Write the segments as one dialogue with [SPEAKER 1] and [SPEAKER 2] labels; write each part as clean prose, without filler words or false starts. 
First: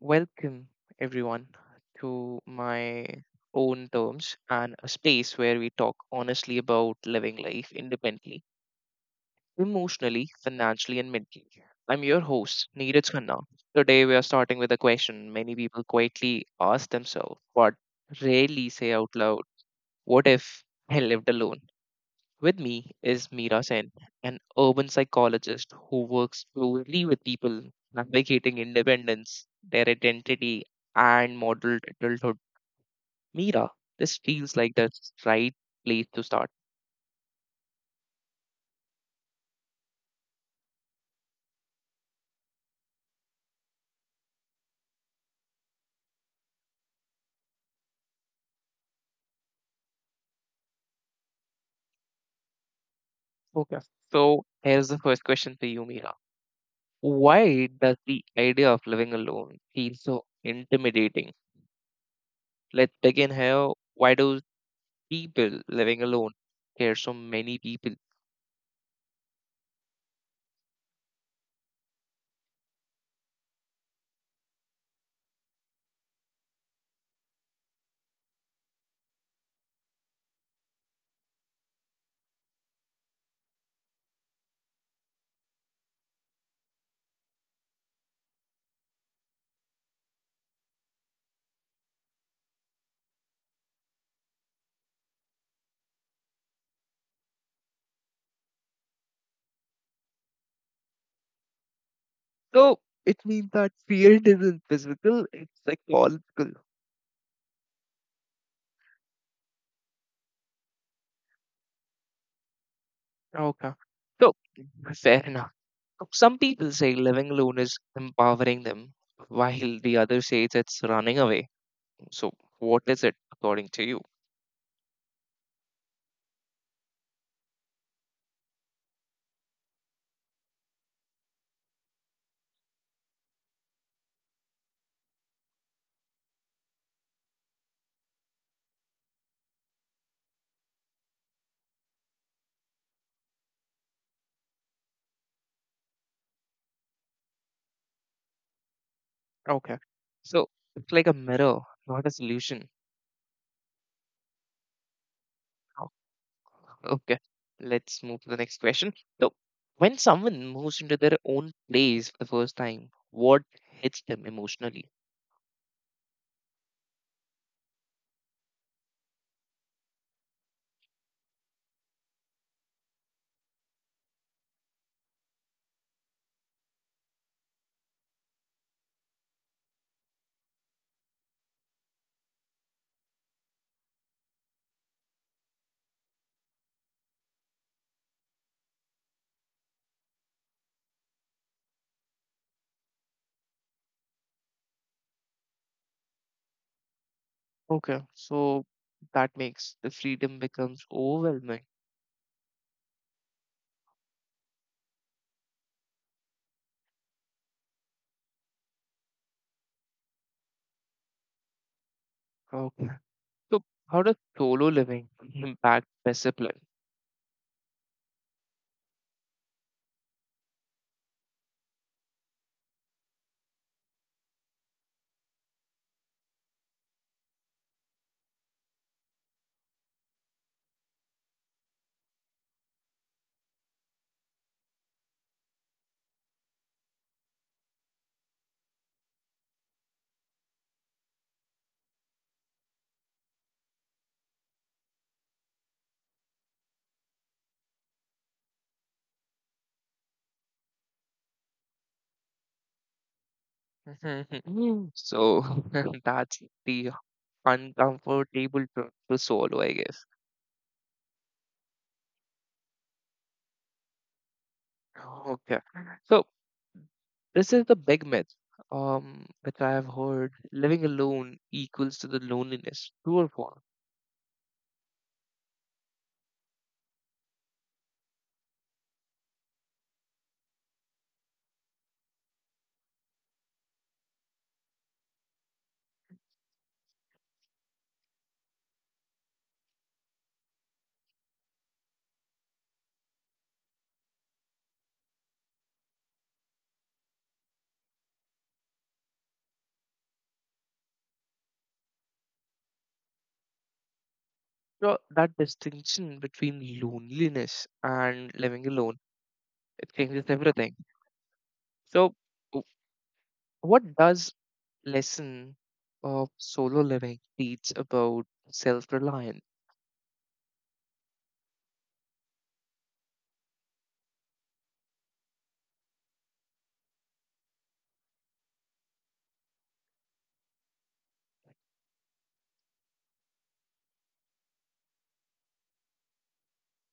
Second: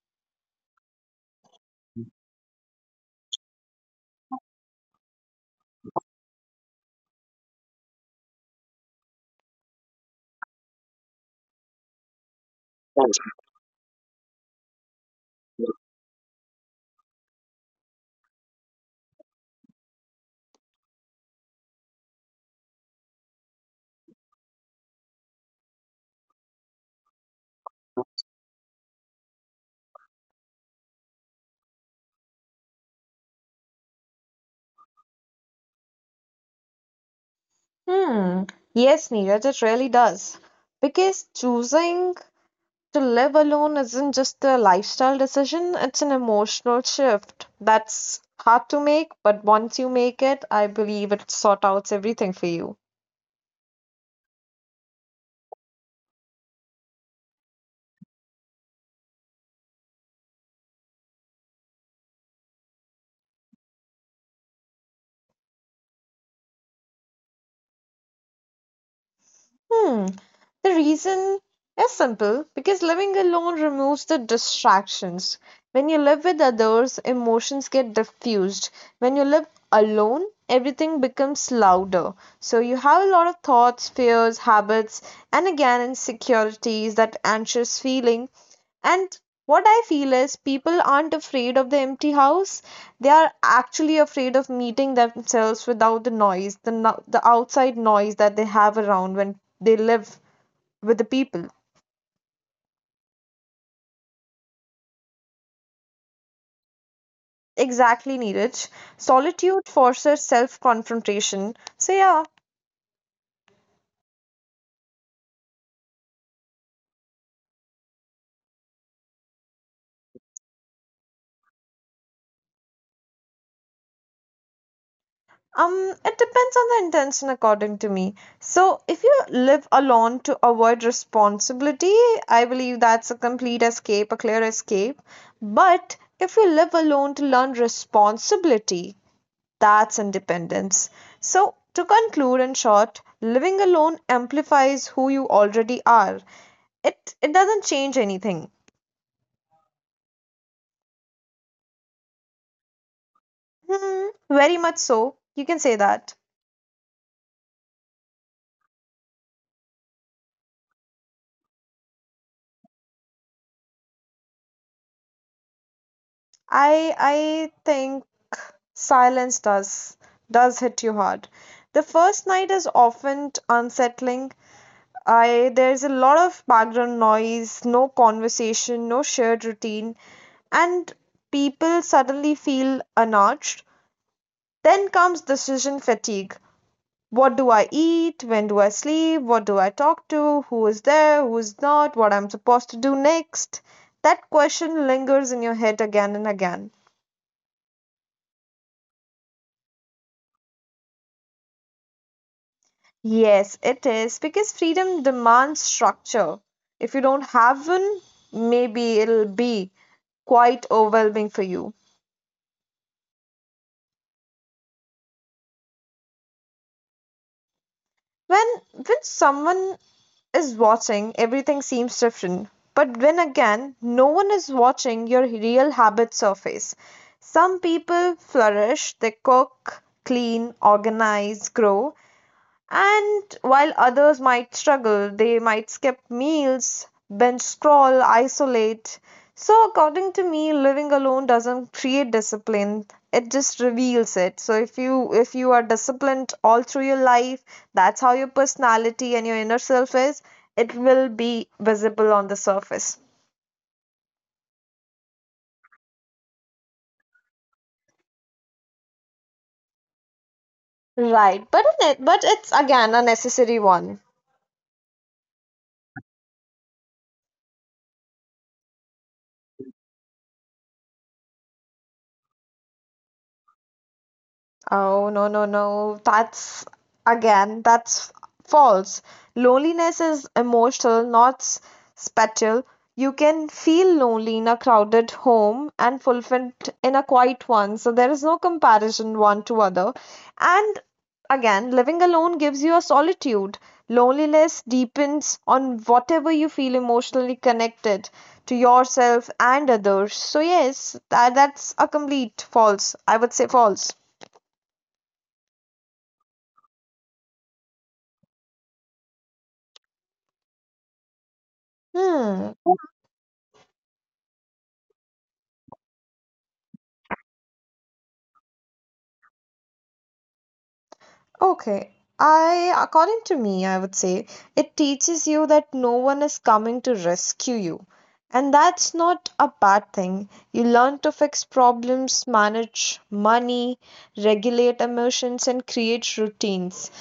[SPEAKER 1] Welcome, everyone, to My Own Terms, and a space where we talk honestly about living life independently, emotionally, financially, and mentally. I'm your host, Neeraj Khanna. Today, we are starting with a question many people quietly ask themselves, but rarely say out loud. What if I lived alone? With me is Meera Sen, an urban psychologist who works closely with people navigating independence, their identity, and model adulthood. Meera, this feels like the right place to start.
[SPEAKER 2] Hmm. Yes, Neeraj, it really does. Because choosing to live alone isn't just a lifestyle decision, it's an emotional shift that's hard to make, but once you make it, I believe it sort outs everything for you.
[SPEAKER 1] Okay. So here's the first question for you, Meera. Why does the idea of living alone feel so intimidating? Let's begin here. Why do people living alone scare so many people?
[SPEAKER 2] Hmm. The reason is simple because living alone removes the distractions. When you live with others, emotions get diffused. When you live alone, everything becomes louder. So you have a lot of thoughts, fears, habits, and again insecurities, that anxious feeling and what I feel is people aren't afraid of the empty house. They are actually afraid of meeting themselves without the noise, the, the outside noise that they have around when they live with the people.
[SPEAKER 1] So it means that field isn't physical, it's psychological.
[SPEAKER 2] Exactly, Neeraj. Solitude forces self confrontation. So, yeah.
[SPEAKER 1] Okay. So fair enough. So some people say living alone is empowering them, while the other says it's running away. So what is it according to you?
[SPEAKER 2] Um, it depends on the intention, according to me. So, if you live alone to avoid responsibility, I believe that's a complete escape, a clear escape. But if you live alone to learn responsibility, that's independence. So, to conclude in short, living alone amplifies who you already are. It doesn't change anything.
[SPEAKER 1] Okay. So it's like a mirror, not a solution.
[SPEAKER 2] Hmm, very much so. You can say
[SPEAKER 1] Oh,
[SPEAKER 2] that.
[SPEAKER 1] okay. Let's move to the next question. So when someone moves into their own place for the first time, what hits them emotionally?
[SPEAKER 2] I think silence does hit you hard. The first night is often unsettling. I there's a lot of background noise, no conversation, no shared routine, and people suddenly feel unnudged. Then comes decision fatigue. What do I eat? When do I sleep? What do I talk to? Who is there? Who's not? What I'm supposed to do next? That question lingers in your head again and again.
[SPEAKER 1] Okay, so that makes the freedom becomes overwhelming.
[SPEAKER 2] Yes, it is because freedom demands structure. If you don't have one, maybe it'll be quite overwhelming for you.
[SPEAKER 1] Okay. So how does solo living impact discipline?
[SPEAKER 2] When when someone is watching, everything seems different. But when again, no one is watching, your real habits surface. Some people flourish, they cook, clean, organize, grow, and while others might struggle, they might skip meals, binge scroll, isolate. So, according to me, living alone doesn't create discipline. It just reveals it. So if you are disciplined all through your life, that's how your personality and your inner self is, it will be visible on the surface.
[SPEAKER 1] So that's the uncomfortable truth to solo, I guess.
[SPEAKER 2] Right. But it's again a necessary one.
[SPEAKER 1] Okay. So this is the big myth, which I have heard: living alone equals to the loneliness. True or false?
[SPEAKER 2] Oh, no, no, no. That's again, that's false. Loneliness is emotional, not spatial. You can feel lonely in a crowded home and fulfilled in a quiet one. So there is no comparison one to other. And again, living alone gives you a solitude. Loneliness deepens on whatever you feel emotionally connected to yourself and others. So yes, that's a complete false. I would say false.
[SPEAKER 1] So that distinction between loneliness and living alone, it changes everything. So
[SPEAKER 2] 嗯，
[SPEAKER 1] what does lesson of solo living teach about self-reliance?
[SPEAKER 2] Okay. According to me, I would say it teaches you that no one is coming to rescue you. And that's not a bad thing. You learn to fix problems, manage money, regulate emotions, and create routines.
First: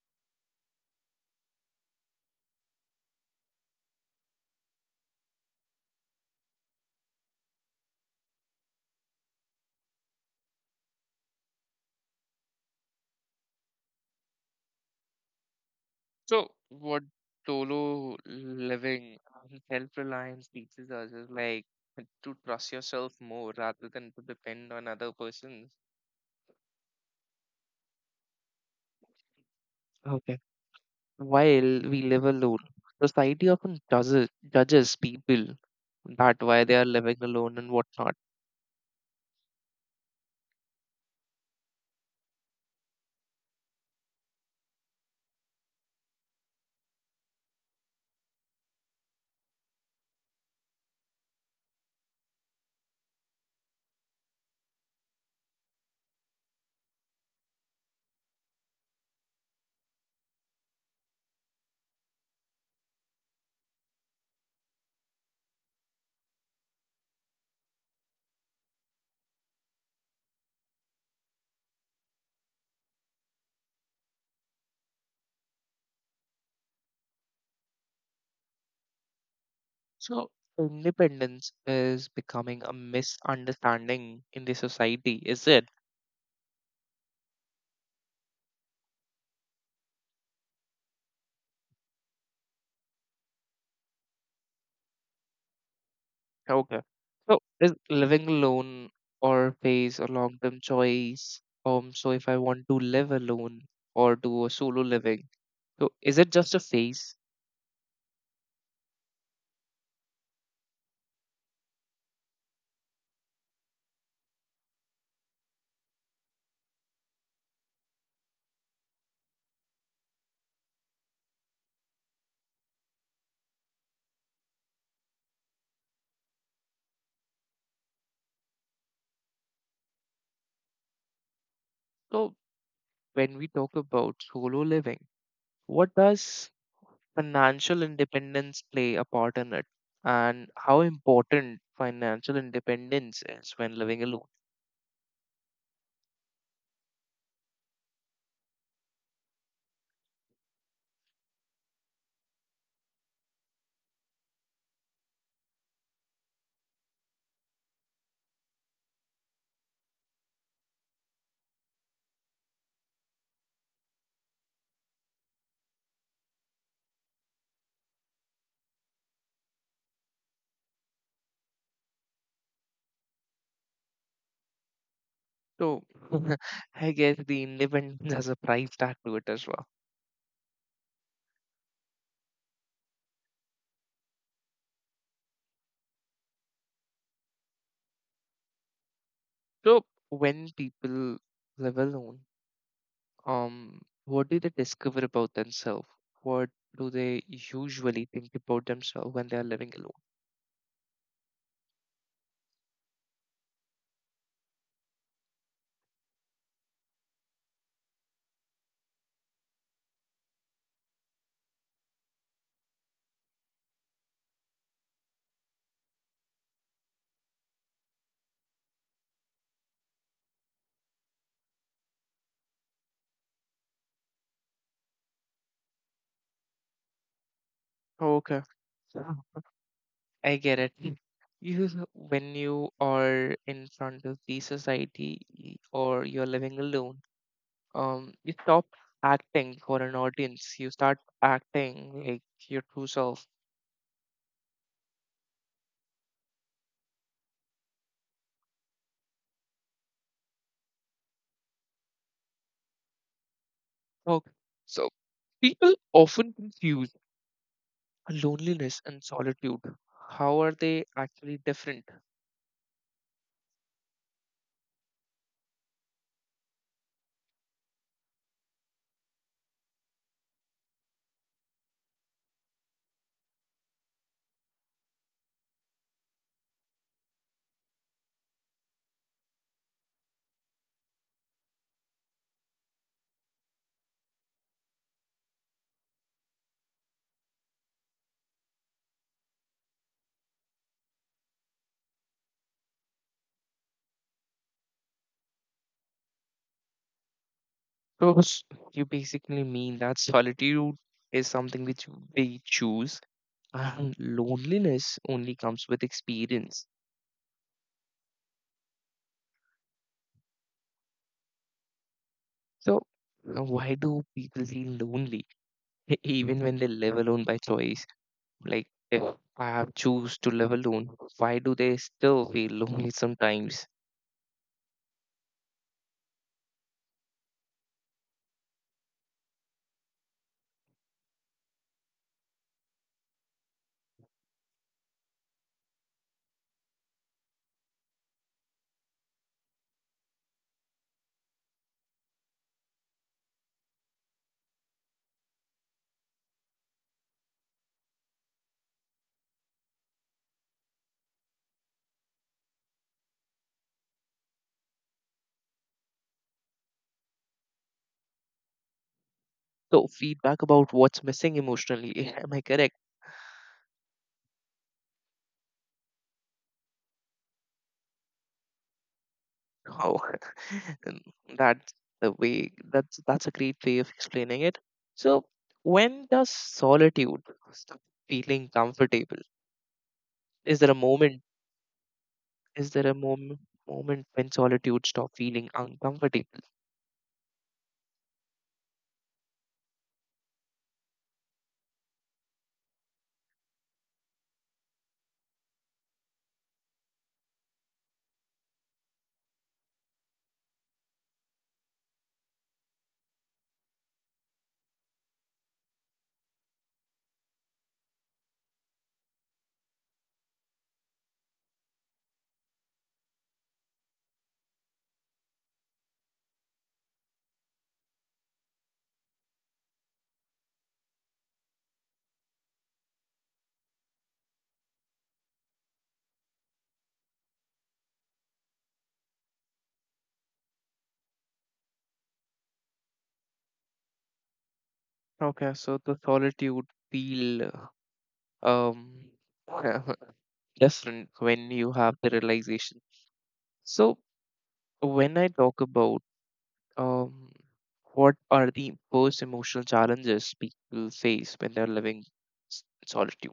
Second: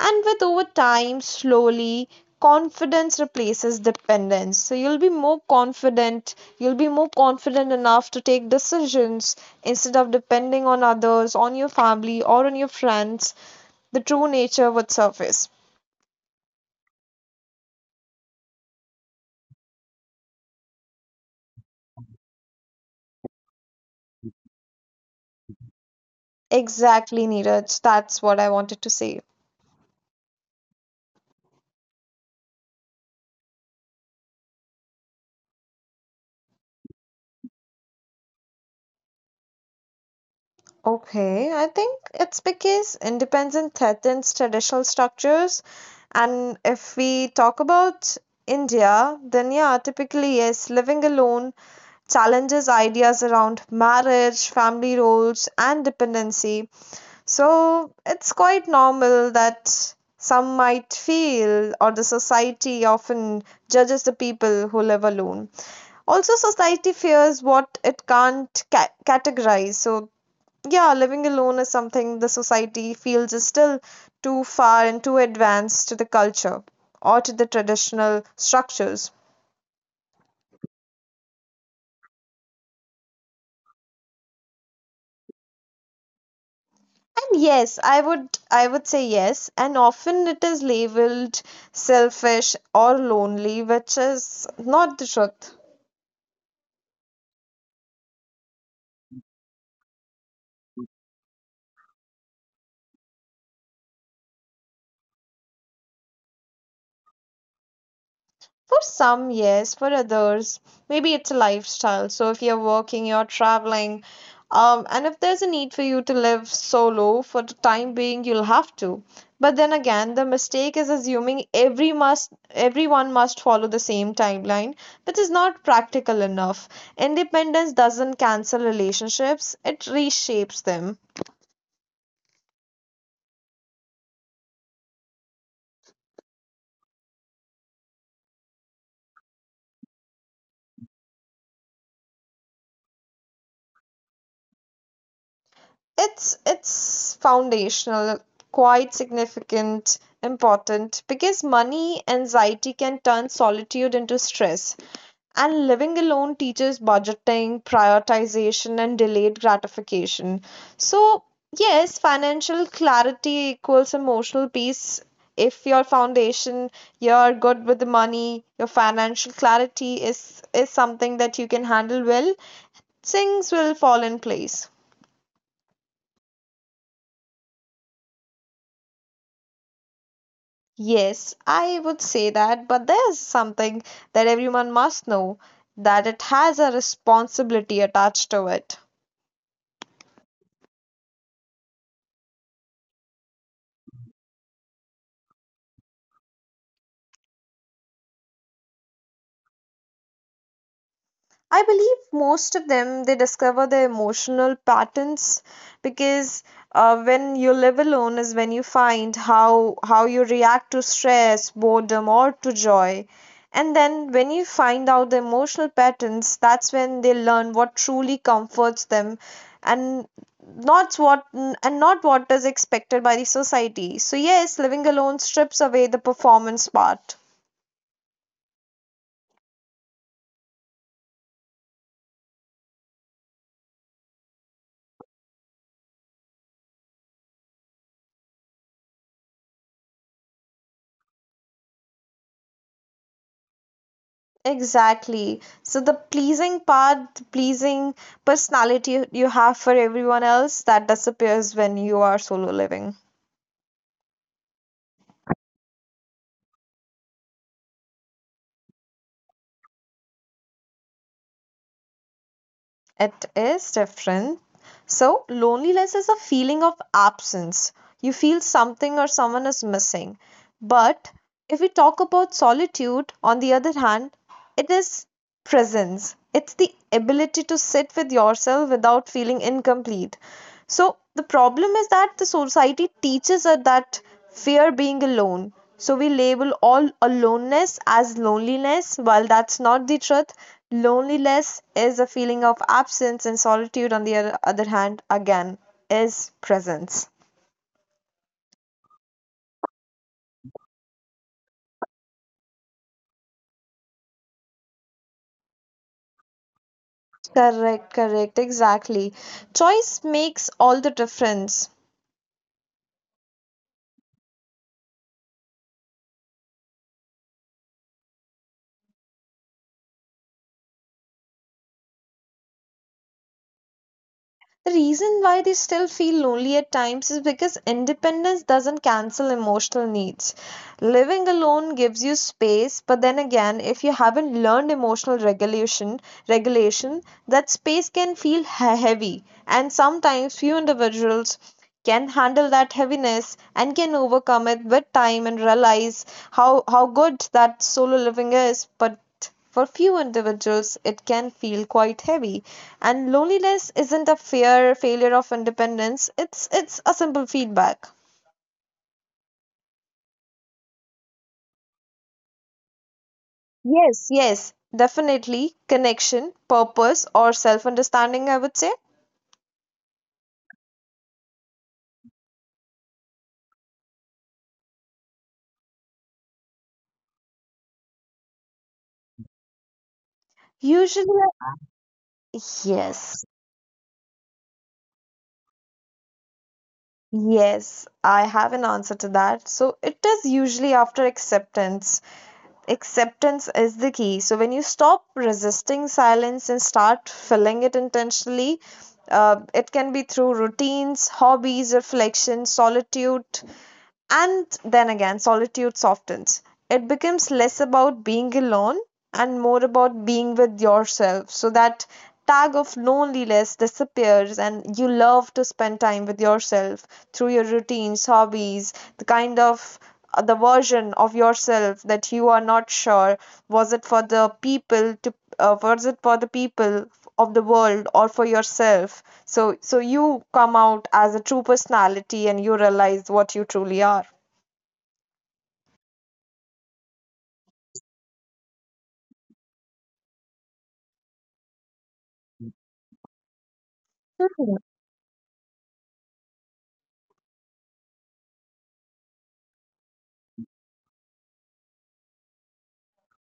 [SPEAKER 2] And with over time, slowly, confidence replaces dependence. So you'll be more confident, you'll be more confident enough to take decisions instead of depending on others, on your family, or on your friends the true nature would surface.
[SPEAKER 1] So what solo living and self-reliance teaches us is like to trust yourself more rather than to depend on other persons.
[SPEAKER 2] Exactly, Neeraj. That's what I wanted to say.
[SPEAKER 1] Okay. While we live alone, society often judges people that why they are living alone and whatnot.
[SPEAKER 2] Okay, I think it's because independence threatens traditional structures. And if we talk about India, then yeah, typically, yes, living alone challenges ideas around marriage, family roles, and dependency. So it's quite normal that some might feel, or the society often judges the people who live alone. Also, society fears what it can't categorize. So, yeah, living alone is something the society feels is still too far and too advanced to the culture or to the traditional structures.
[SPEAKER 1] So independence is becoming a misunderstanding in the society, is it?
[SPEAKER 2] And yes, I would say yes, and often it is labeled selfish or lonely, which is not the truth.
[SPEAKER 1] Okay. So is living alone or phase a long-term choice? So if I want to live alone or do a solo living, so is it just a phase?
[SPEAKER 2] For some, yes, for others, maybe it's a lifestyle. So if you're working, you're traveling, and if there's a need for you to live solo for the time being, you'll have to. But then again, the mistake is assuming every must everyone must follow the same timeline, which is not practical enough. Independence doesn't cancel relationships, it reshapes them.
[SPEAKER 1] So when we talk about solo living, what does financial independence play a part in it? And how important financial independence is when living alone?
[SPEAKER 2] It's foundational, quite significant, important because money anxiety can turn solitude into stress. And living alone teaches budgeting, prioritization, and delayed gratification. So, yes, financial clarity equals emotional peace. If your foundation, you're good with the money, your financial clarity is something that you can handle well, things will fall in place.
[SPEAKER 1] So I guess the independence has a price tag to it as well.
[SPEAKER 2] Yes, I would say that, but there's something that everyone must know that it has a responsibility attached to it.
[SPEAKER 1] So when people live alone, what do they discover about themselves? What do they usually think about themselves when they are living alone?
[SPEAKER 2] I believe most of them they discover their emotional patterns because when you live alone is when you find how you react to stress, boredom, or to joy. And then when you find out the emotional patterns, that's when they learn what truly comforts them and and not what is expected by the society. So yes, living alone strips away the performance part.
[SPEAKER 1] Okay, yeah. I get it. Mm. You, when you are in front of the society or you're living alone, you stop acting for an audience. You start acting like your true self.
[SPEAKER 2] Exactly. So the pleasing part, the pleasing personality you have for everyone else, that disappears when you are solo living.
[SPEAKER 1] Okay. So people often confuse loneliness and solitude. How are they actually different?
[SPEAKER 2] It is different. So, loneliness is a feeling of absence. You feel something or someone is missing. But if we talk about solitude, on the other hand, it is presence. It's the ability to sit with yourself without feeling incomplete. So, the problem is that the society teaches us that fear being alone. So we label all aloneness as loneliness. While that's not the truth, loneliness is a feeling of absence, and solitude, on the other other hand, again, is presence.
[SPEAKER 1] Because you basically mean that solitude is something which we choose, and loneliness only comes with experience.
[SPEAKER 2] Correct, correct, exactly. Choice makes all the difference.
[SPEAKER 1] So, why do people feel lonely even when they live alone by choice? Like, if I have choose to live alone, why do they still feel lonely sometimes?
[SPEAKER 2] The reason why they still feel lonely at times is because independence doesn't cancel emotional needs. Living alone gives you space, but then again, if you haven't learned emotional regulation, regulation, that space can feel heavy, and sometimes few individuals can handle that heaviness and can overcome it with time and realize how good that solo living is, but for few individuals, it can feel quite heavy, and loneliness isn't a fear failure of independence. It's a simple feedback.
[SPEAKER 1] So, feedback about what's missing emotionally. Am I correct?
[SPEAKER 2] Yes, yes, definitely connection, purpose, or self-understanding. I would say
[SPEAKER 1] Oh, and that's the way. That's a great way of explaining it. So, when does solitude stop feeling comfortable? Is there a
[SPEAKER 2] usually
[SPEAKER 1] moment? Is there a
[SPEAKER 2] yes,
[SPEAKER 1] moment when solitude stop feeling uncomfortable?
[SPEAKER 2] yes. I have an answer to that. So it is usually after acceptance. Acceptance is the key. So when you stop resisting silence and start filling it intentionally, it can be through routines, hobbies, reflection, solitude, and then again, solitude softens. It becomes less about being alone and more about being with yourself. So that tag of loneliness disappears, and you love to spend time with yourself through your routines, hobbies, the kind of the version of yourself that you are not sure was it for the people to was it for the people of the world or for yourself so, so you come out as a true personality and you realize what you truly are.
[SPEAKER 1] Okay, so the solitude feel um different when you have the realization. So, when I talk about, um, what are the most emotional challenges people face when they're living solitude?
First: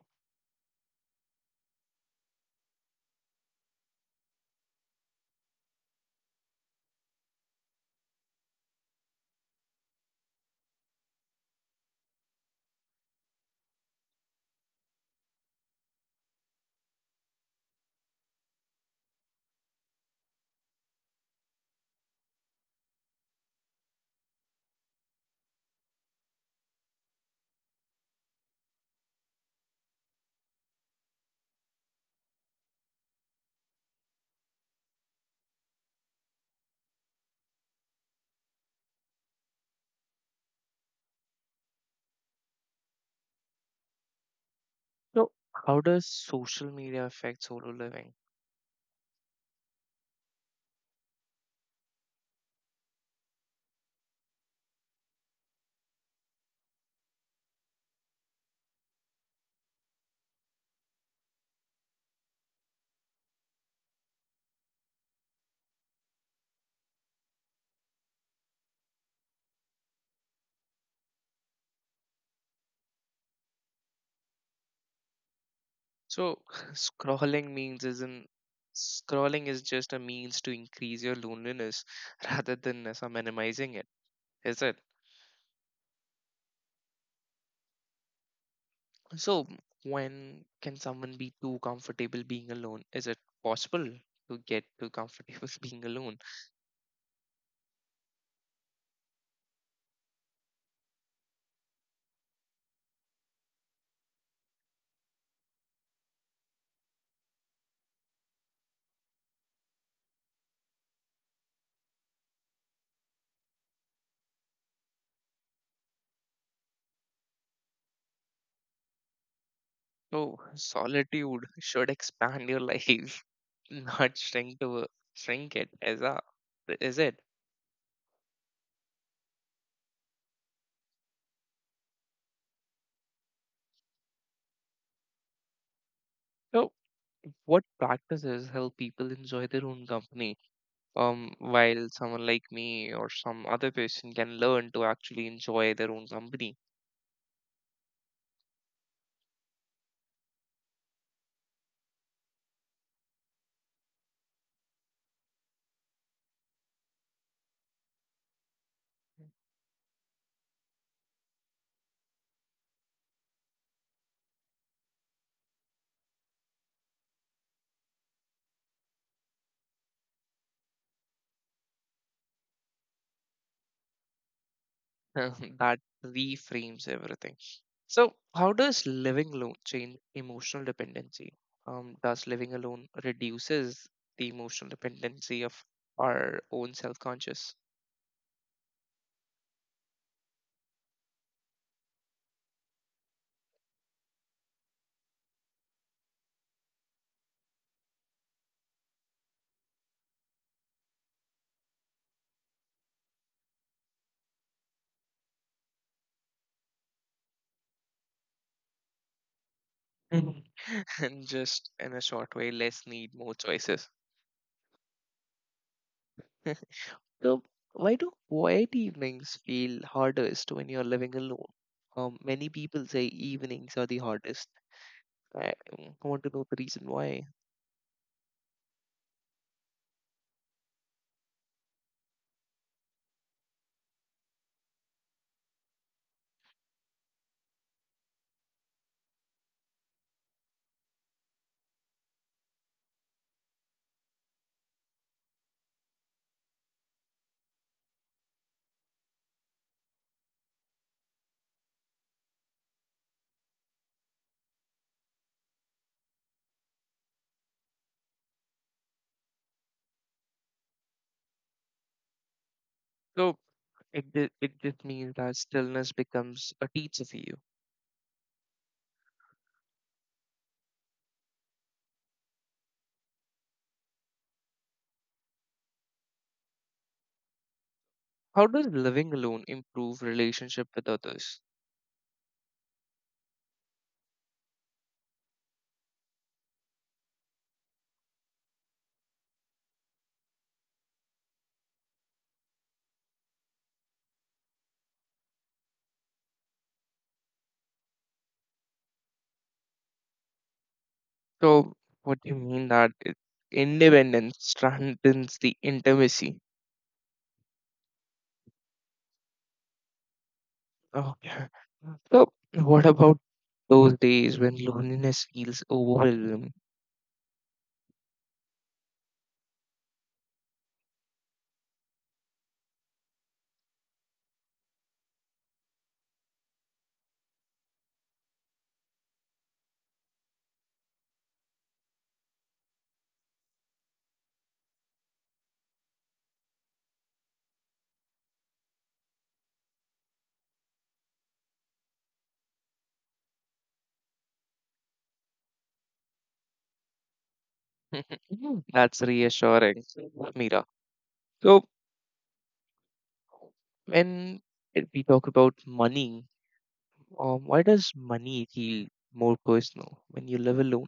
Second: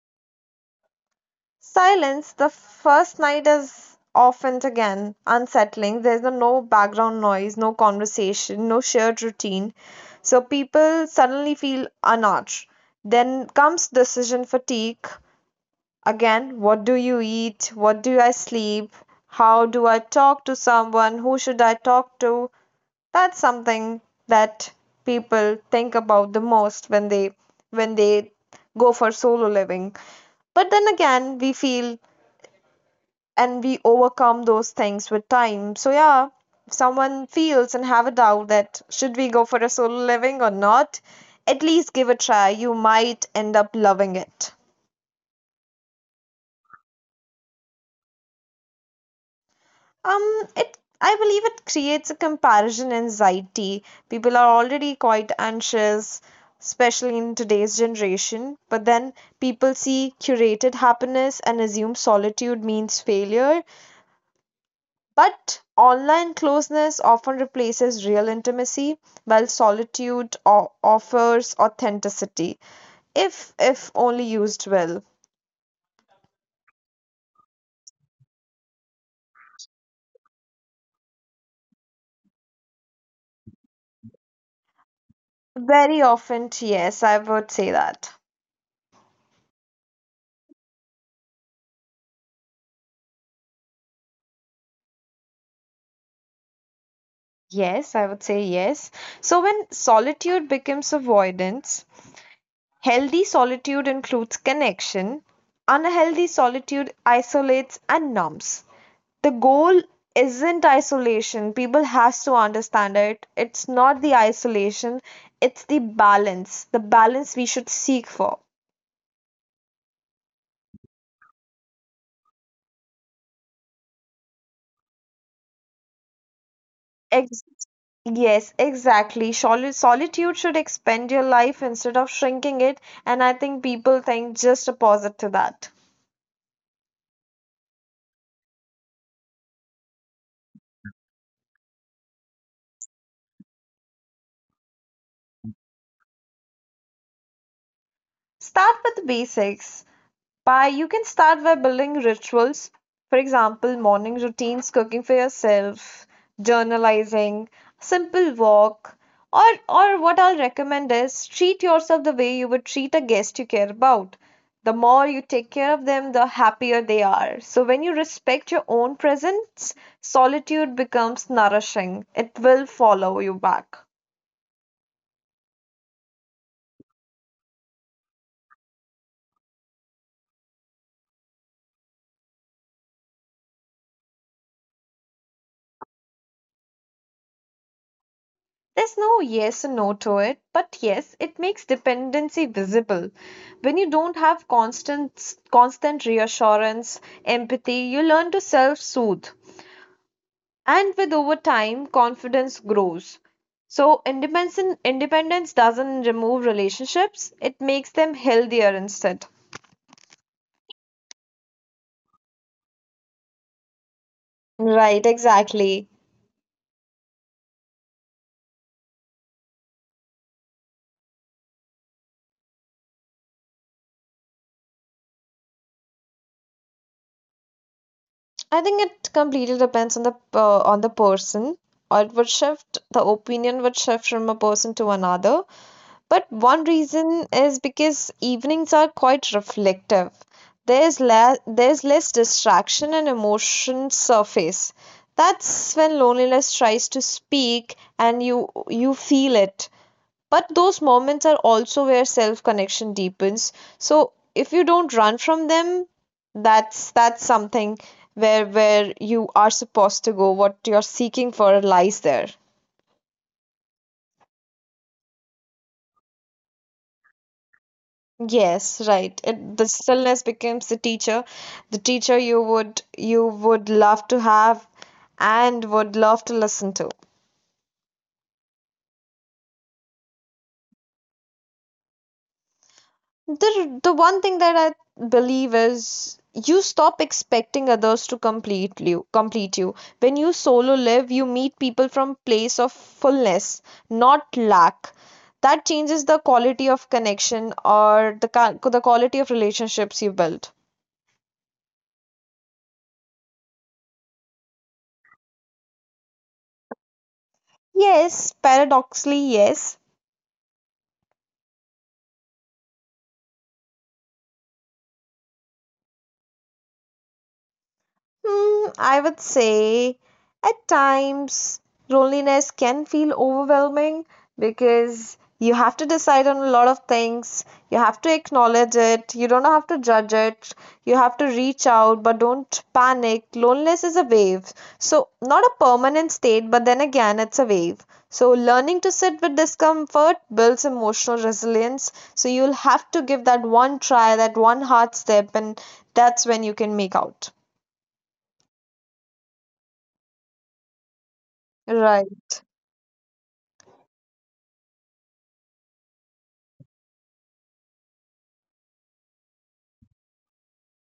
[SPEAKER 2] Silence, the first night is often again unsettling. There's no background noise, no conversation, no shared routine. So people suddenly feel unarched. Then comes decision fatigue. Again, what do you eat? What do I sleep? How do I talk to someone? Who should I talk to? That's something that people think about the most when they go for solo living. But then again, we feel and we overcome those things with time. So yeah, if someone feels and have a doubt that should we go for a solo living or not, at least give a try. You might end up loving it.
[SPEAKER 1] So, how does social media affect solo living?
[SPEAKER 2] It I believe it creates a comparison anxiety. People are already quite anxious, especially in today's generation. But then people see curated happiness and assume solitude means failure. But online closeness often replaces real intimacy, while solitude offers authenticity, if only used well.
[SPEAKER 1] So, scrolling means isn't scrolling is just a means to increase your loneliness rather than as a minimizing it, is it?
[SPEAKER 2] Very often, yes, I would say that.
[SPEAKER 1] So, when can someone be too comfortable being alone? Is it possible to get too comfortable being alone?
[SPEAKER 2] Yes, I would say yes. So, when solitude becomes avoidance, healthy solitude includes connection, unhealthy solitude isolates and numbs. The goal isn't isolation. People has to understand it. It's not the isolation, it's the balance. The balance we should seek for.
[SPEAKER 1] Oh, solitude should expand your life, not shrink it. Is it?
[SPEAKER 2] Ex- yes, exactly. Solitude should expand your life instead of shrinking it, and I think people think just opposite to that.
[SPEAKER 1] So, what practices help people enjoy their own company? While someone like me or some other person can learn to actually enjoy their own company,
[SPEAKER 2] Start with basics by you can start by building rituals. For example, morning routines, cooking for yourself, journalizing, simple walk, or what I'll recommend is treat yourself the way you would treat a guest you care about. The more you take care of them, the happier they are. So when you respect your own presence, solitude becomes nourishing. It will follow you back.
[SPEAKER 1] that reframes everything. So, how does living alone change emotional dependency? Does living alone reduces the emotional dependency of our own self-conscious?
[SPEAKER 2] There's no yes and no to it, but yes, it makes dependency visible. When you don't have constant reassurance, empathy, you learn to self-soothe. And with over time, confidence grows. So independence doesn't remove relationships, it makes them healthier instead.
[SPEAKER 1] And just in a short way, less need, more choices.
[SPEAKER 2] Right, exactly.
[SPEAKER 1] So, why do quiet evenings feel hardest when you're living alone? Many people say evenings are the hardest. I I want to know the reason why.
[SPEAKER 2] I think it completely depends on the person, or it would shift, the opinion would shift from a person to another. But one reason is because evenings are quite reflective. There's there's less distraction and emotions surface. That's when loneliness tries to speak and you feel it. But those moments are also where self connection deepens. So if you don't run from them, that's something where you are supposed to go. What you're seeking for lies there.
[SPEAKER 1] So, it just means that stillness becomes a teacher for you.
[SPEAKER 2] Yes, right. It, the stillness becomes the teacher you would love to have and would love to listen to.
[SPEAKER 1] How does living alone improve relationship with others?
[SPEAKER 2] The one thing that I believe is you stop expecting others to complete you. When you solo live, you meet people from place of fullness, not lack. That changes the quality of connection or the the quality of relationships you build.
[SPEAKER 1] So, what do you mean that independence strengthens the intimacy?
[SPEAKER 2] Yes, paradoxically, yes.
[SPEAKER 1] Okay. So, what about those days when loneliness feels overwhelming?
[SPEAKER 2] I would say at times loneliness can feel overwhelming because you have to decide on a lot of things. You have to acknowledge it. You don't have to judge it. You have to reach out, but don't panic. Loneliness is a wave. So, not a permanent state, but then again, it's a wave. So, learning to sit with discomfort builds emotional resilience. So, you'll have to give that one try, that one hard step, and that's when you can make out.
[SPEAKER 1] That's reassuring, Mira. So,
[SPEAKER 2] Right.
[SPEAKER 1] when we talk about money, why does money feel more personal when you live alone?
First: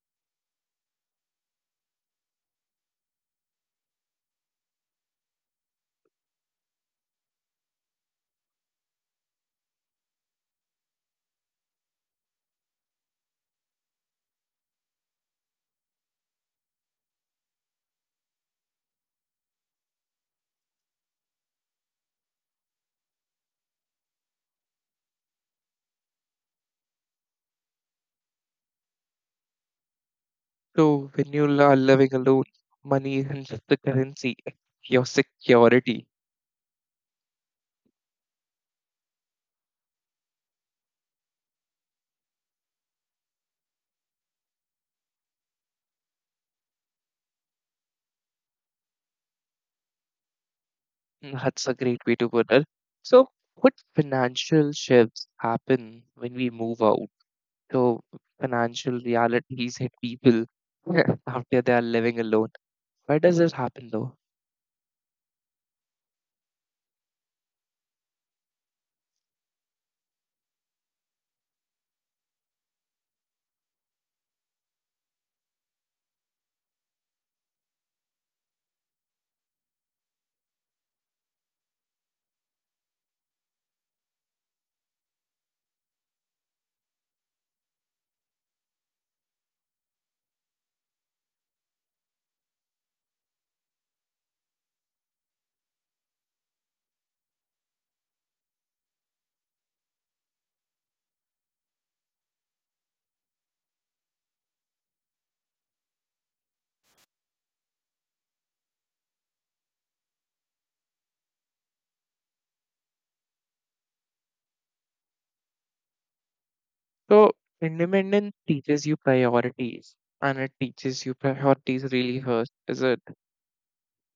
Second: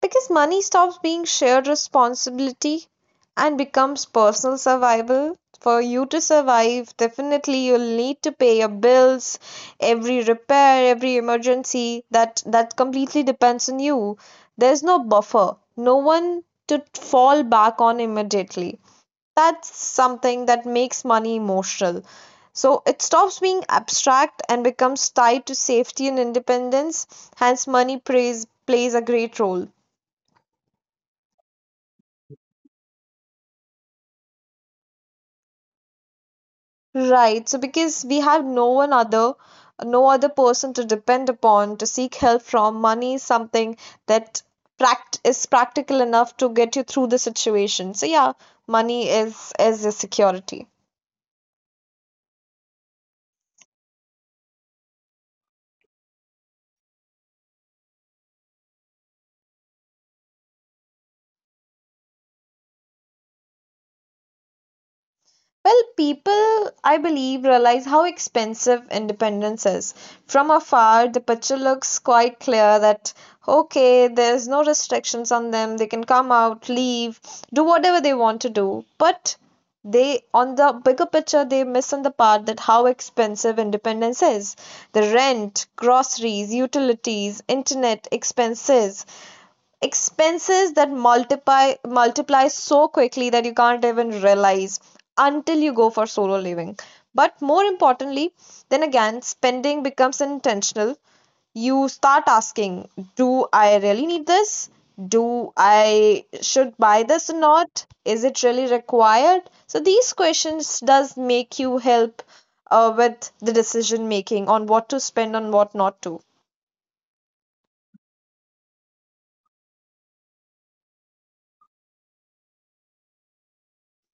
[SPEAKER 2] Because money stops being shared responsibility and becomes personal survival. For you to survive, definitely you'll need to pay your bills, every repair, every emergency. That completely depends on you. There's no buffer, no one to fall back on immediately. That's something that makes money emotional. So it stops being abstract and becomes tied to safety and independence. Hence, money plays a great role.
[SPEAKER 1] So, when you are living alone, money isn't just the currency, your security.
[SPEAKER 2] Right. So because we have no one other, no other person to depend upon to seek help from, money is something that pract is practical enough to get you through the situation. So yeah, money is your security.
[SPEAKER 1] That's a great way to put it. So, what financial shifts happen when we move out? So financial realities hit people after they are living alone. Why does this happen though?
[SPEAKER 2] Well, people, I believe, realize how expensive independence is. From afar, the picture looks quite clear that, okay, there's no restrictions on them. They can come out, leave, do whatever they want to do. But they, on the bigger picture, they miss on the part that how expensive independence is. The rent, groceries, utilities, internet expenses that multiply so quickly that you can't even realize until you go for solo living. But more importantly, then again, spending becomes intentional. You start asking, do I really need this? Do I should buy this or not? Is it really required? So these questions does make you help with the decision making on what to spend on what not to.
[SPEAKER 1] So independence teaches you priorities, and it teaches you priorities really hurt, is it?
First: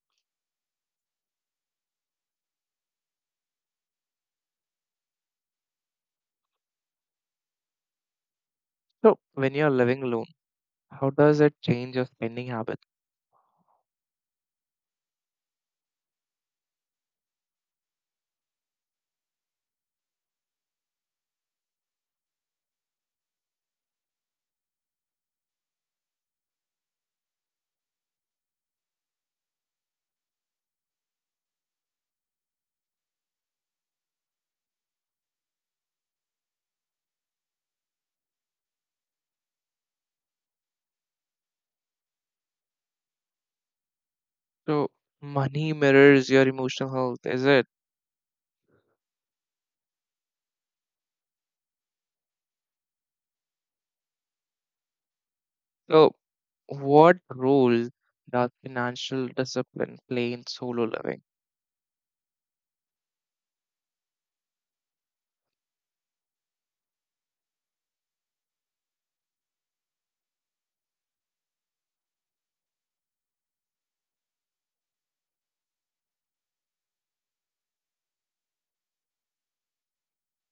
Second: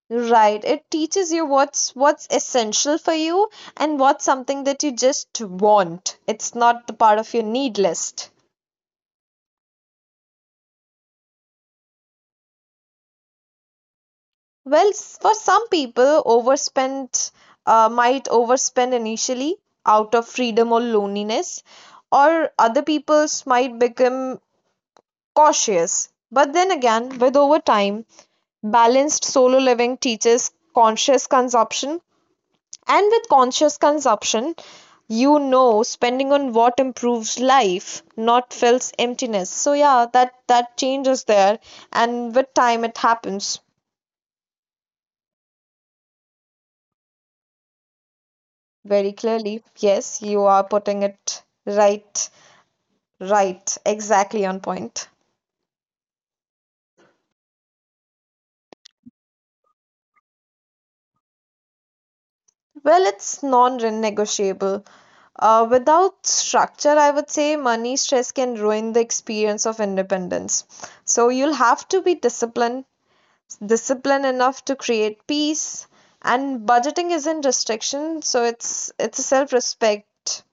[SPEAKER 2] Right. It teaches you what's essential for you and what's something that you just want. It's not the part of your need list.
[SPEAKER 1] So when you're living alone, how does it change your spending habits?
[SPEAKER 2] Well, for some people, overspend might overspend initially out of freedom or loneliness, or other people's might become cautious. But then again, with over time, balanced solo living teaches conscious consumption. And with conscious consumption, you know, spending on what improves life, not fills emptiness. So yeah, that change is there, and with time it happens
[SPEAKER 1] So money mirrors your emotional health, is it?
[SPEAKER 2] very clearly. Yes, you are putting it right, right, exactly on point.
[SPEAKER 1] So what role does financial discipline play in solo living?
[SPEAKER 2] Well, it's non-negotiable. Without structure, I would say money stress can ruin the experience of independence. So you'll have to be discipline enough to create peace, and budgeting isn't restriction, so it's a self-respect.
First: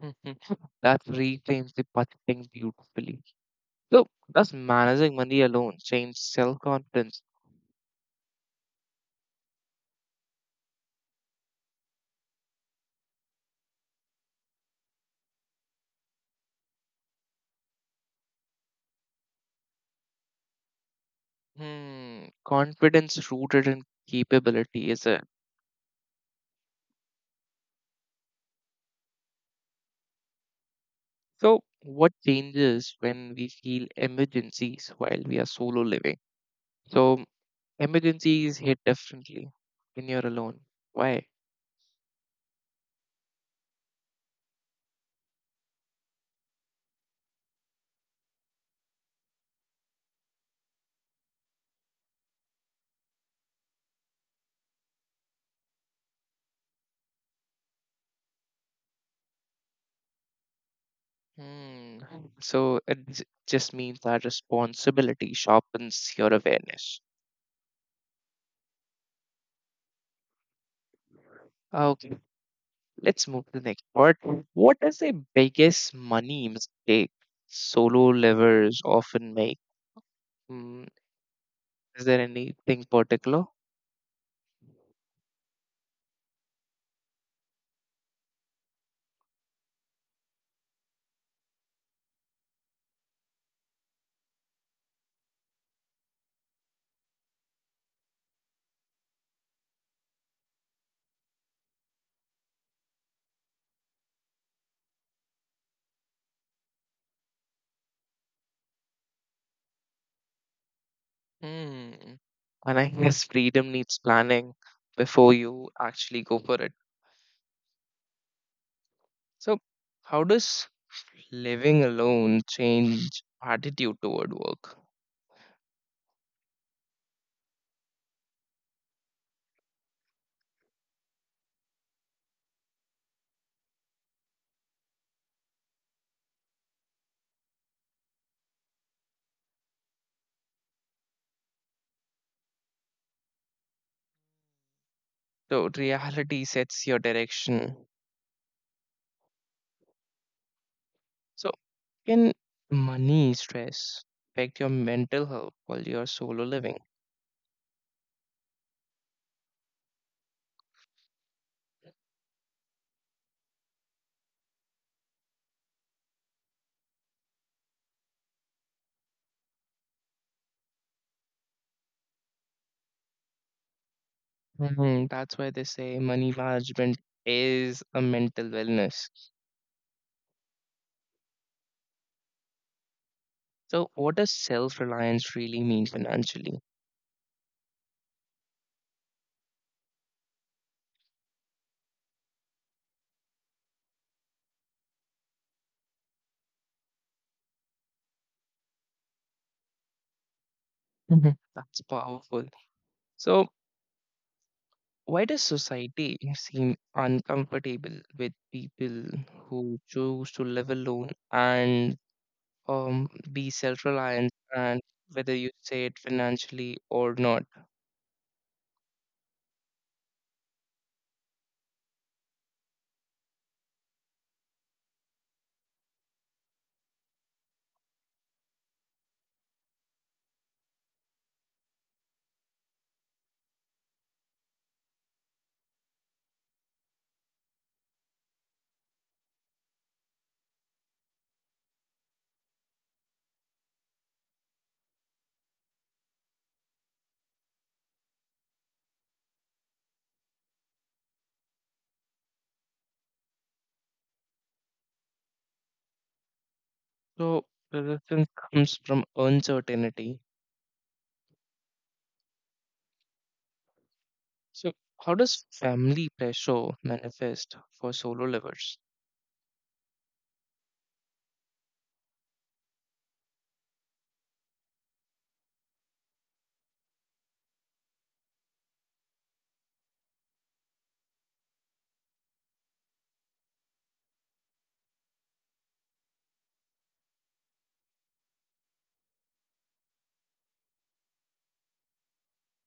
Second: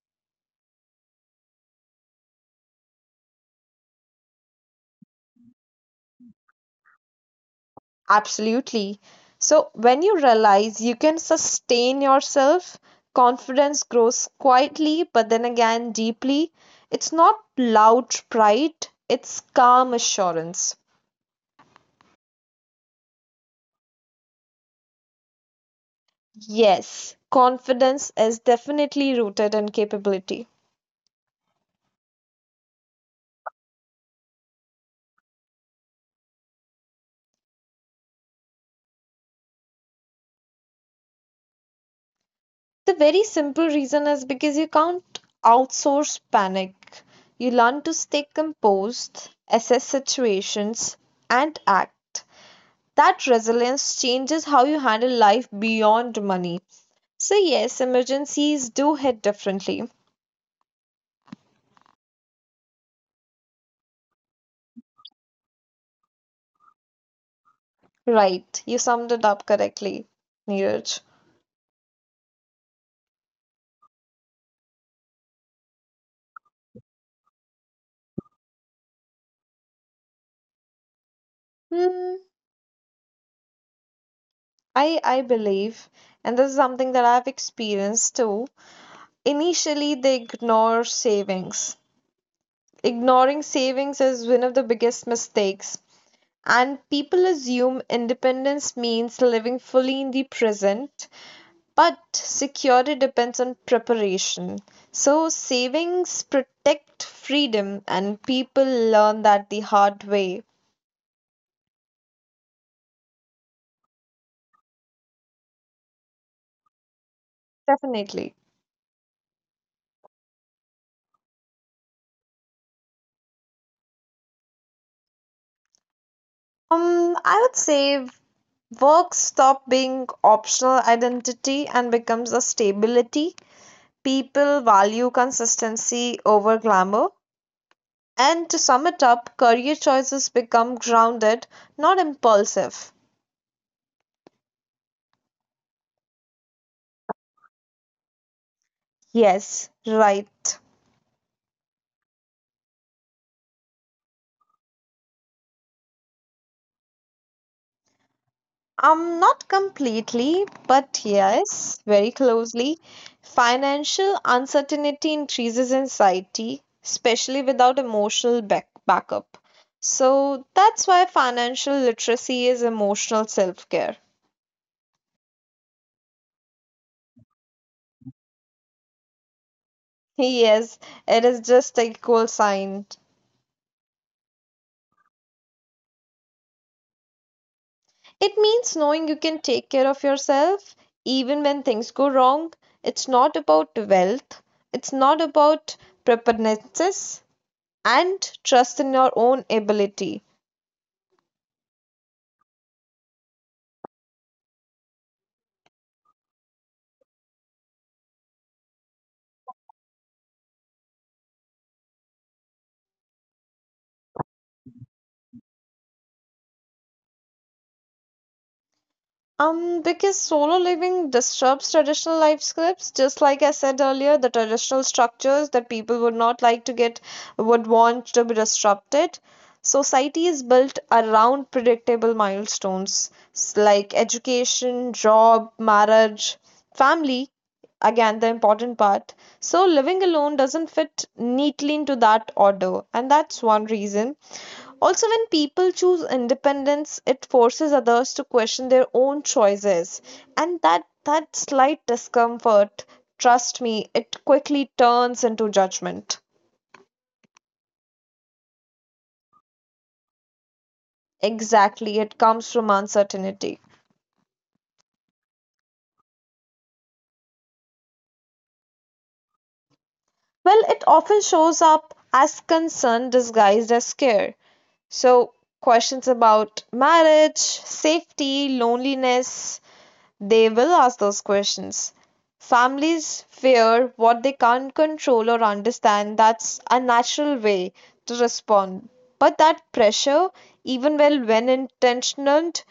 [SPEAKER 1] That reframes the budgeting beautifully. So, does managing money alone change self confidence?
[SPEAKER 2] Absolutely. So when you realize you can sustain yourself, confidence grows quietly but then again deeply. It's not loud pride, it's calm assurance.
[SPEAKER 1] Hmm, confidence rooted in capability, is it?
[SPEAKER 2] Yes, confidence is definitely rooted in capability.
[SPEAKER 1] So, what changes when we feel emergencies while we are solo living? So, emergencies hit differently when you're alone. Why?
[SPEAKER 2] The very simple reason is because you can't outsource panic. You learn to stay composed, assess situations, and act. That resilience changes how you handle life beyond money. So, yes, emergencies do hit differently.
[SPEAKER 1] Hmm. So, it just means that responsibility sharpens your awareness.
[SPEAKER 2] Right, you summed it up correctly, Neeraj.
[SPEAKER 1] Okay. Let's move to the next part. What is the biggest money mistake solo livers often make? Mm, is
[SPEAKER 2] Hmm,
[SPEAKER 1] there anything particular?
[SPEAKER 2] I believe, and this is something that I've experienced too. Initially, they ignore savings ignoring savings is one of the biggest mistakes. And people assume independence means living fully in the present, but security depends on preparation. So, savings protect freedom, and people learn that the hard way.
[SPEAKER 1] Mm. And I guess freedom needs planning before you actually go for it.
[SPEAKER 2] Definitely.
[SPEAKER 1] So, how does living alone change attitude toward work?
[SPEAKER 2] I would say work stop being optional identity and becomes a stability. People value consistency over glamour. And to sum it up, career choices become grounded, not impulsive.
[SPEAKER 1] So, reality sets your direction.
[SPEAKER 2] Yes, right.
[SPEAKER 1] So, can money stress affect your mental health while you're solo living?
[SPEAKER 2] Not completely, but yes, very closely. Financial uncertainty increases anxiety, especially without emotional backup. So that's why financial literacy is emotional self-care.
[SPEAKER 1] Mhm. That's why they say money management is a mental wellness.
[SPEAKER 2] Yes, it is just equal sign.
[SPEAKER 1] So, what does self reliance really mean financially?
[SPEAKER 2] It means knowing you can take care of yourself even when things go wrong. It's not about wealth, it's not about preponderance, and trust in your own ability.
[SPEAKER 1] Mhm. That's powerful. So, why does society seem uncomfortable with people who choose to live alone and, be self reliant, and whether you say it financially or not?
[SPEAKER 2] Because solo living disturbs traditional life scripts, just like I said earlier, the traditional structures that people would not like to get would want to be disrupted. Society is built around predictable milestones like education, job, marriage, family, again, the important part. So living alone doesn't fit neatly into that order, and that's one reason. Also, when people choose independence, it forces others to question their own choices. And that slight discomfort, trust me, it quickly turns into judgment.
[SPEAKER 1] So resistance comes from uncertainty.
[SPEAKER 2] Exactly, it comes from uncertainty.
[SPEAKER 1] So how does family pressure manifest for solo livers?
[SPEAKER 2] Well, it often shows up as concern disguised as care. So, questions about marriage, safety, loneliness, they will ask those questions. Families fear what they can't control or understand. That's a natural way to respond. But that pressure, even well when intentioned,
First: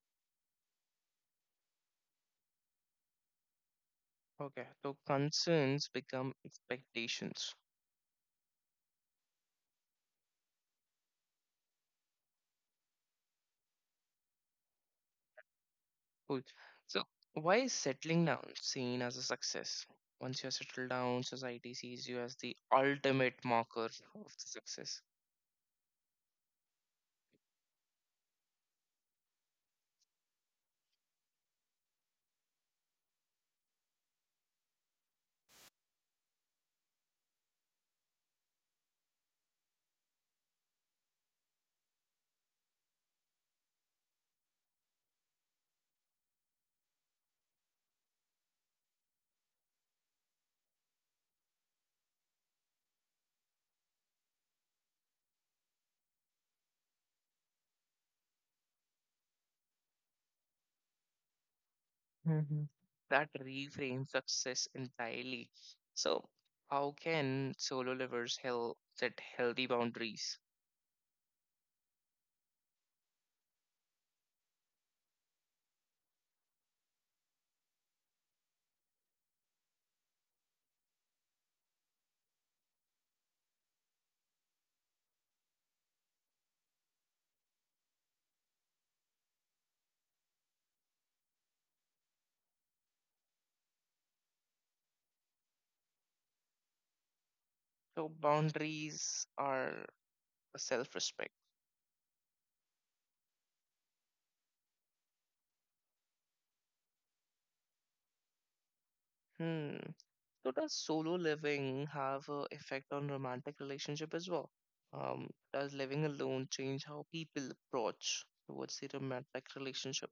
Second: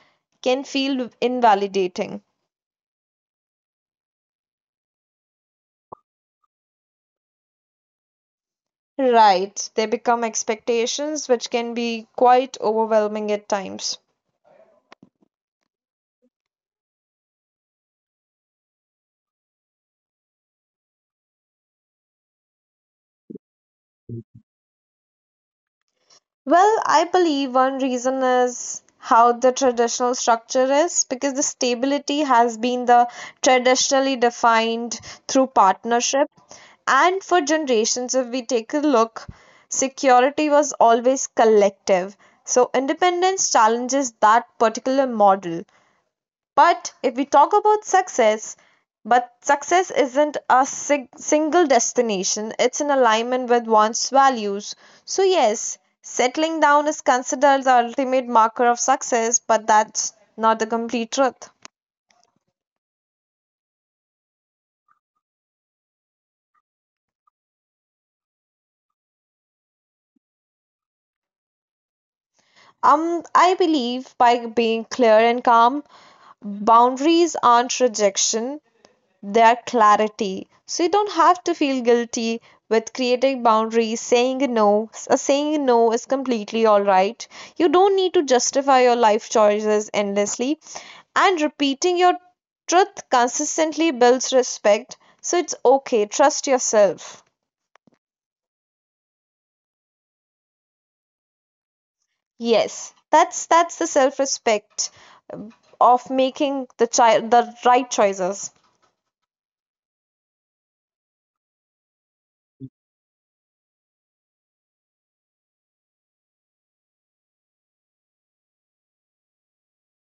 [SPEAKER 2] can feel invalidating.
[SPEAKER 1] Okay, so concerns become expectations.
[SPEAKER 2] Right, they become expectations which can be quite overwhelming at times.
[SPEAKER 1] Cool. So why is settling down seen as a success? Once you're settled down, society sees you as the ultimate marker of the success.
[SPEAKER 2] Well, I believe one reason is how the traditional structure is, because the stability has been the traditionally defined through partnership, and for generations, if we take a look, security was always collective, so independence challenges that particular model. But if we talk about success, but success isn't a single destination, it's in alignment with one's values. So, yes, settling down is considered the ultimate marker of success, but that's not the complete truth.
[SPEAKER 1] Mhm. That reframes success entirely. So how can solo livers help set healthy boundaries?
[SPEAKER 2] I believe by being clear and calm, boundaries aren't rejection, their clarity. So you don't have to feel guilty with creating boundaries, saying no. A saying no is completely all right. You don't need to justify your life choices endlessly, and repeating your truth consistently builds respect. So it's okay. Trust yourself.
[SPEAKER 1] So boundaries are self-respect.
[SPEAKER 2] Yes, that's the self-respect of making the child the right choices.
[SPEAKER 1] Hmm. So does solo living have an effect on romantic relationship as well? Does living alone change how people approach towards the romantic relationship?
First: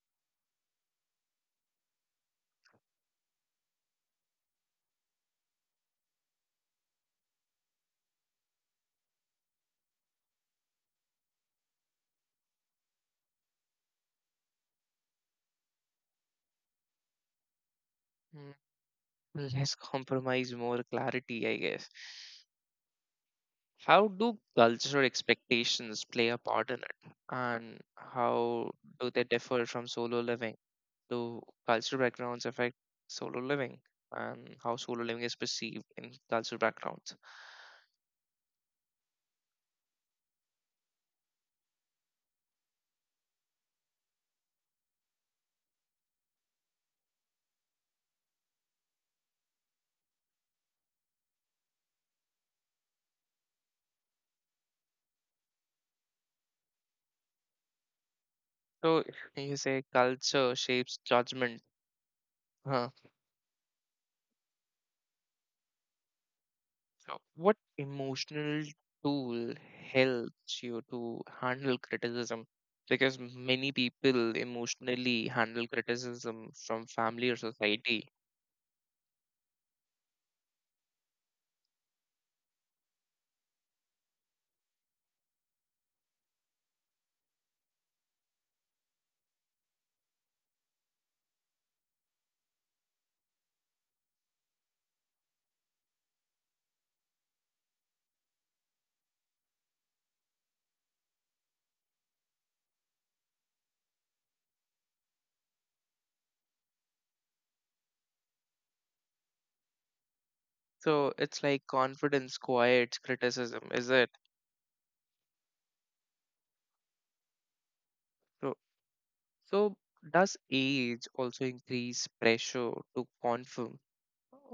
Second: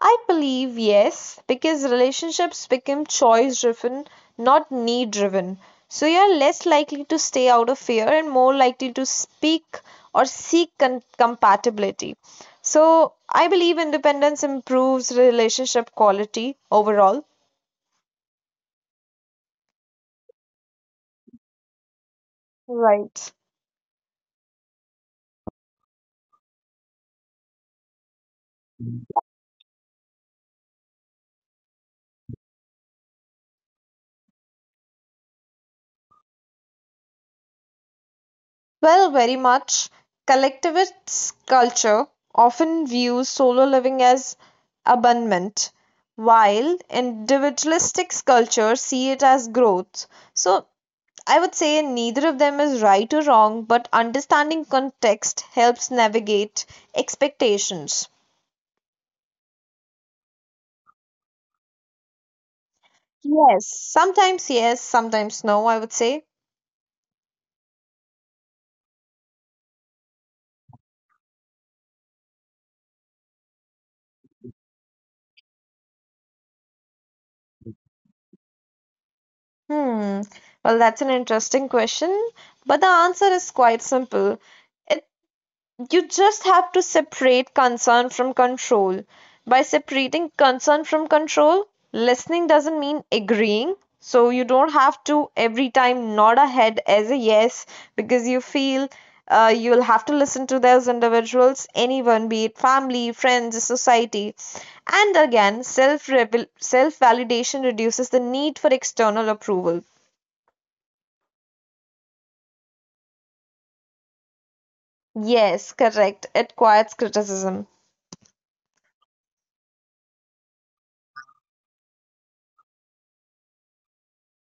[SPEAKER 2] I believe yes, because relationships become choice driven, not need driven. So you're less likely to stay out of fear and more likely to speak or seek compatibility. So I believe independence improves relationship quality overall.
[SPEAKER 1] Mm, less compromise, more clarity, I guess.
[SPEAKER 2] Right.
[SPEAKER 1] How do cultural expectations play a part in it? And how do they differ from solo living? Do cultural backgrounds affect solo living, and how solo living is perceived in cultural backgrounds?
[SPEAKER 2] Well, very much. Collectivist culture often views solo living as abandonment, while individualistic cultures see it as growth. So, I would say neither of them is right or wrong, but understanding context helps navigate expectations.
[SPEAKER 1] So you say culture shapes judgment. Huh.
[SPEAKER 2] Yes, sometimes no, I would say.
[SPEAKER 1] So what emotional tool helps you to handle criticism? Because many people emotionally handle criticism from family or society.
[SPEAKER 2] Hmm, well, that's an interesting question, but the answer is quite simple. You just have to separate concern from control. By separating concern from control, listening doesn't mean agreeing. So you don't have to every time nod a head as a yes because you feel you'll have to listen to those individuals, anyone, be it family, friends, society. And again, self validation reduces the need for external approval.
[SPEAKER 1] So it's like confidence quiets criticism, is it?
[SPEAKER 2] Yes, correct. It quiets criticism.
[SPEAKER 1] So, so does age also increase pressure to conform,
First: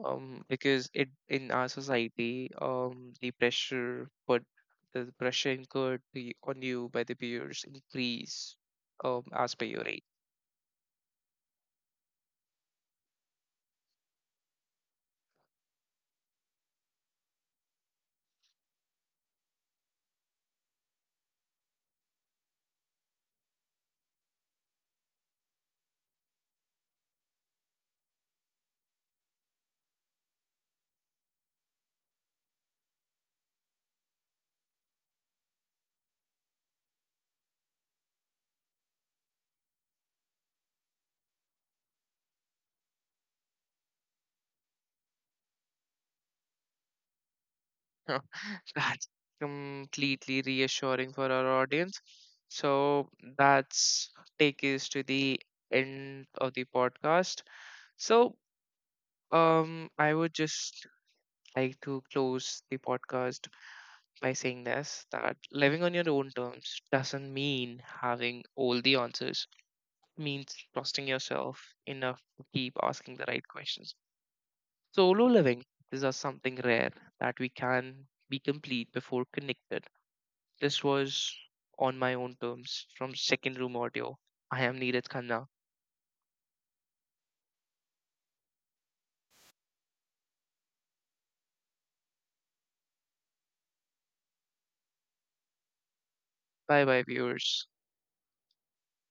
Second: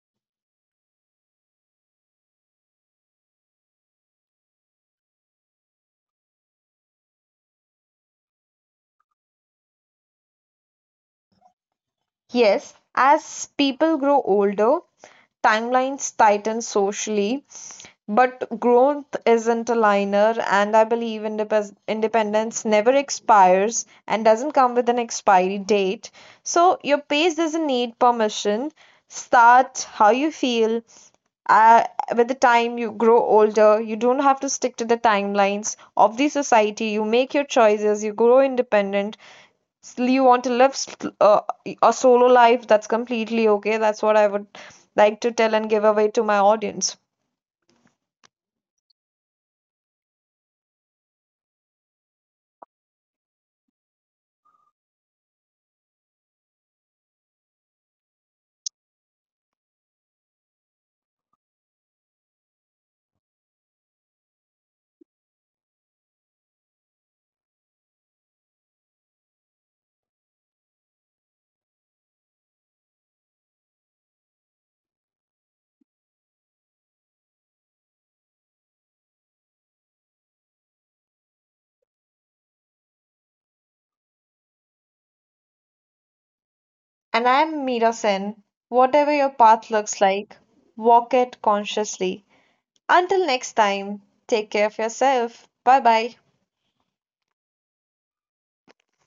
[SPEAKER 1] because it in our society, the pressure put the pressure incurred to on you by the peers increase, as per your age?
[SPEAKER 2] Yes, as people grow older, timelines tighten socially, but growth isn't a linear, and I believe independence never expires and doesn't come with an expiry date. So your pace doesn't need permission. Start how you feel. Uh, with the time you grow older, you don't have to stick to the timelines of the society. You make your choices, you grow independent, you want to live uh, a solo life, that's completely okay. That's what I would like to tell and give away to my audience.
[SPEAKER 1] That's completely reassuring for our audience. So that's take us to the end of the podcast. So, I would just like to close the podcast by saying this that living on your own terms doesn't mean having all the answers. It means trusting yourself enough to keep asking the right questions. Solo living is just something rare that we can be complete before connected. This was On My Own Terms from Second Room Audio. I am Neeraj Khanna.
[SPEAKER 2] And I'm Meera Sen. Whatever your path looks like, walk it consciously. Until next time, take care of yourself. Bye bye.
[SPEAKER 1] Bye bye, viewers.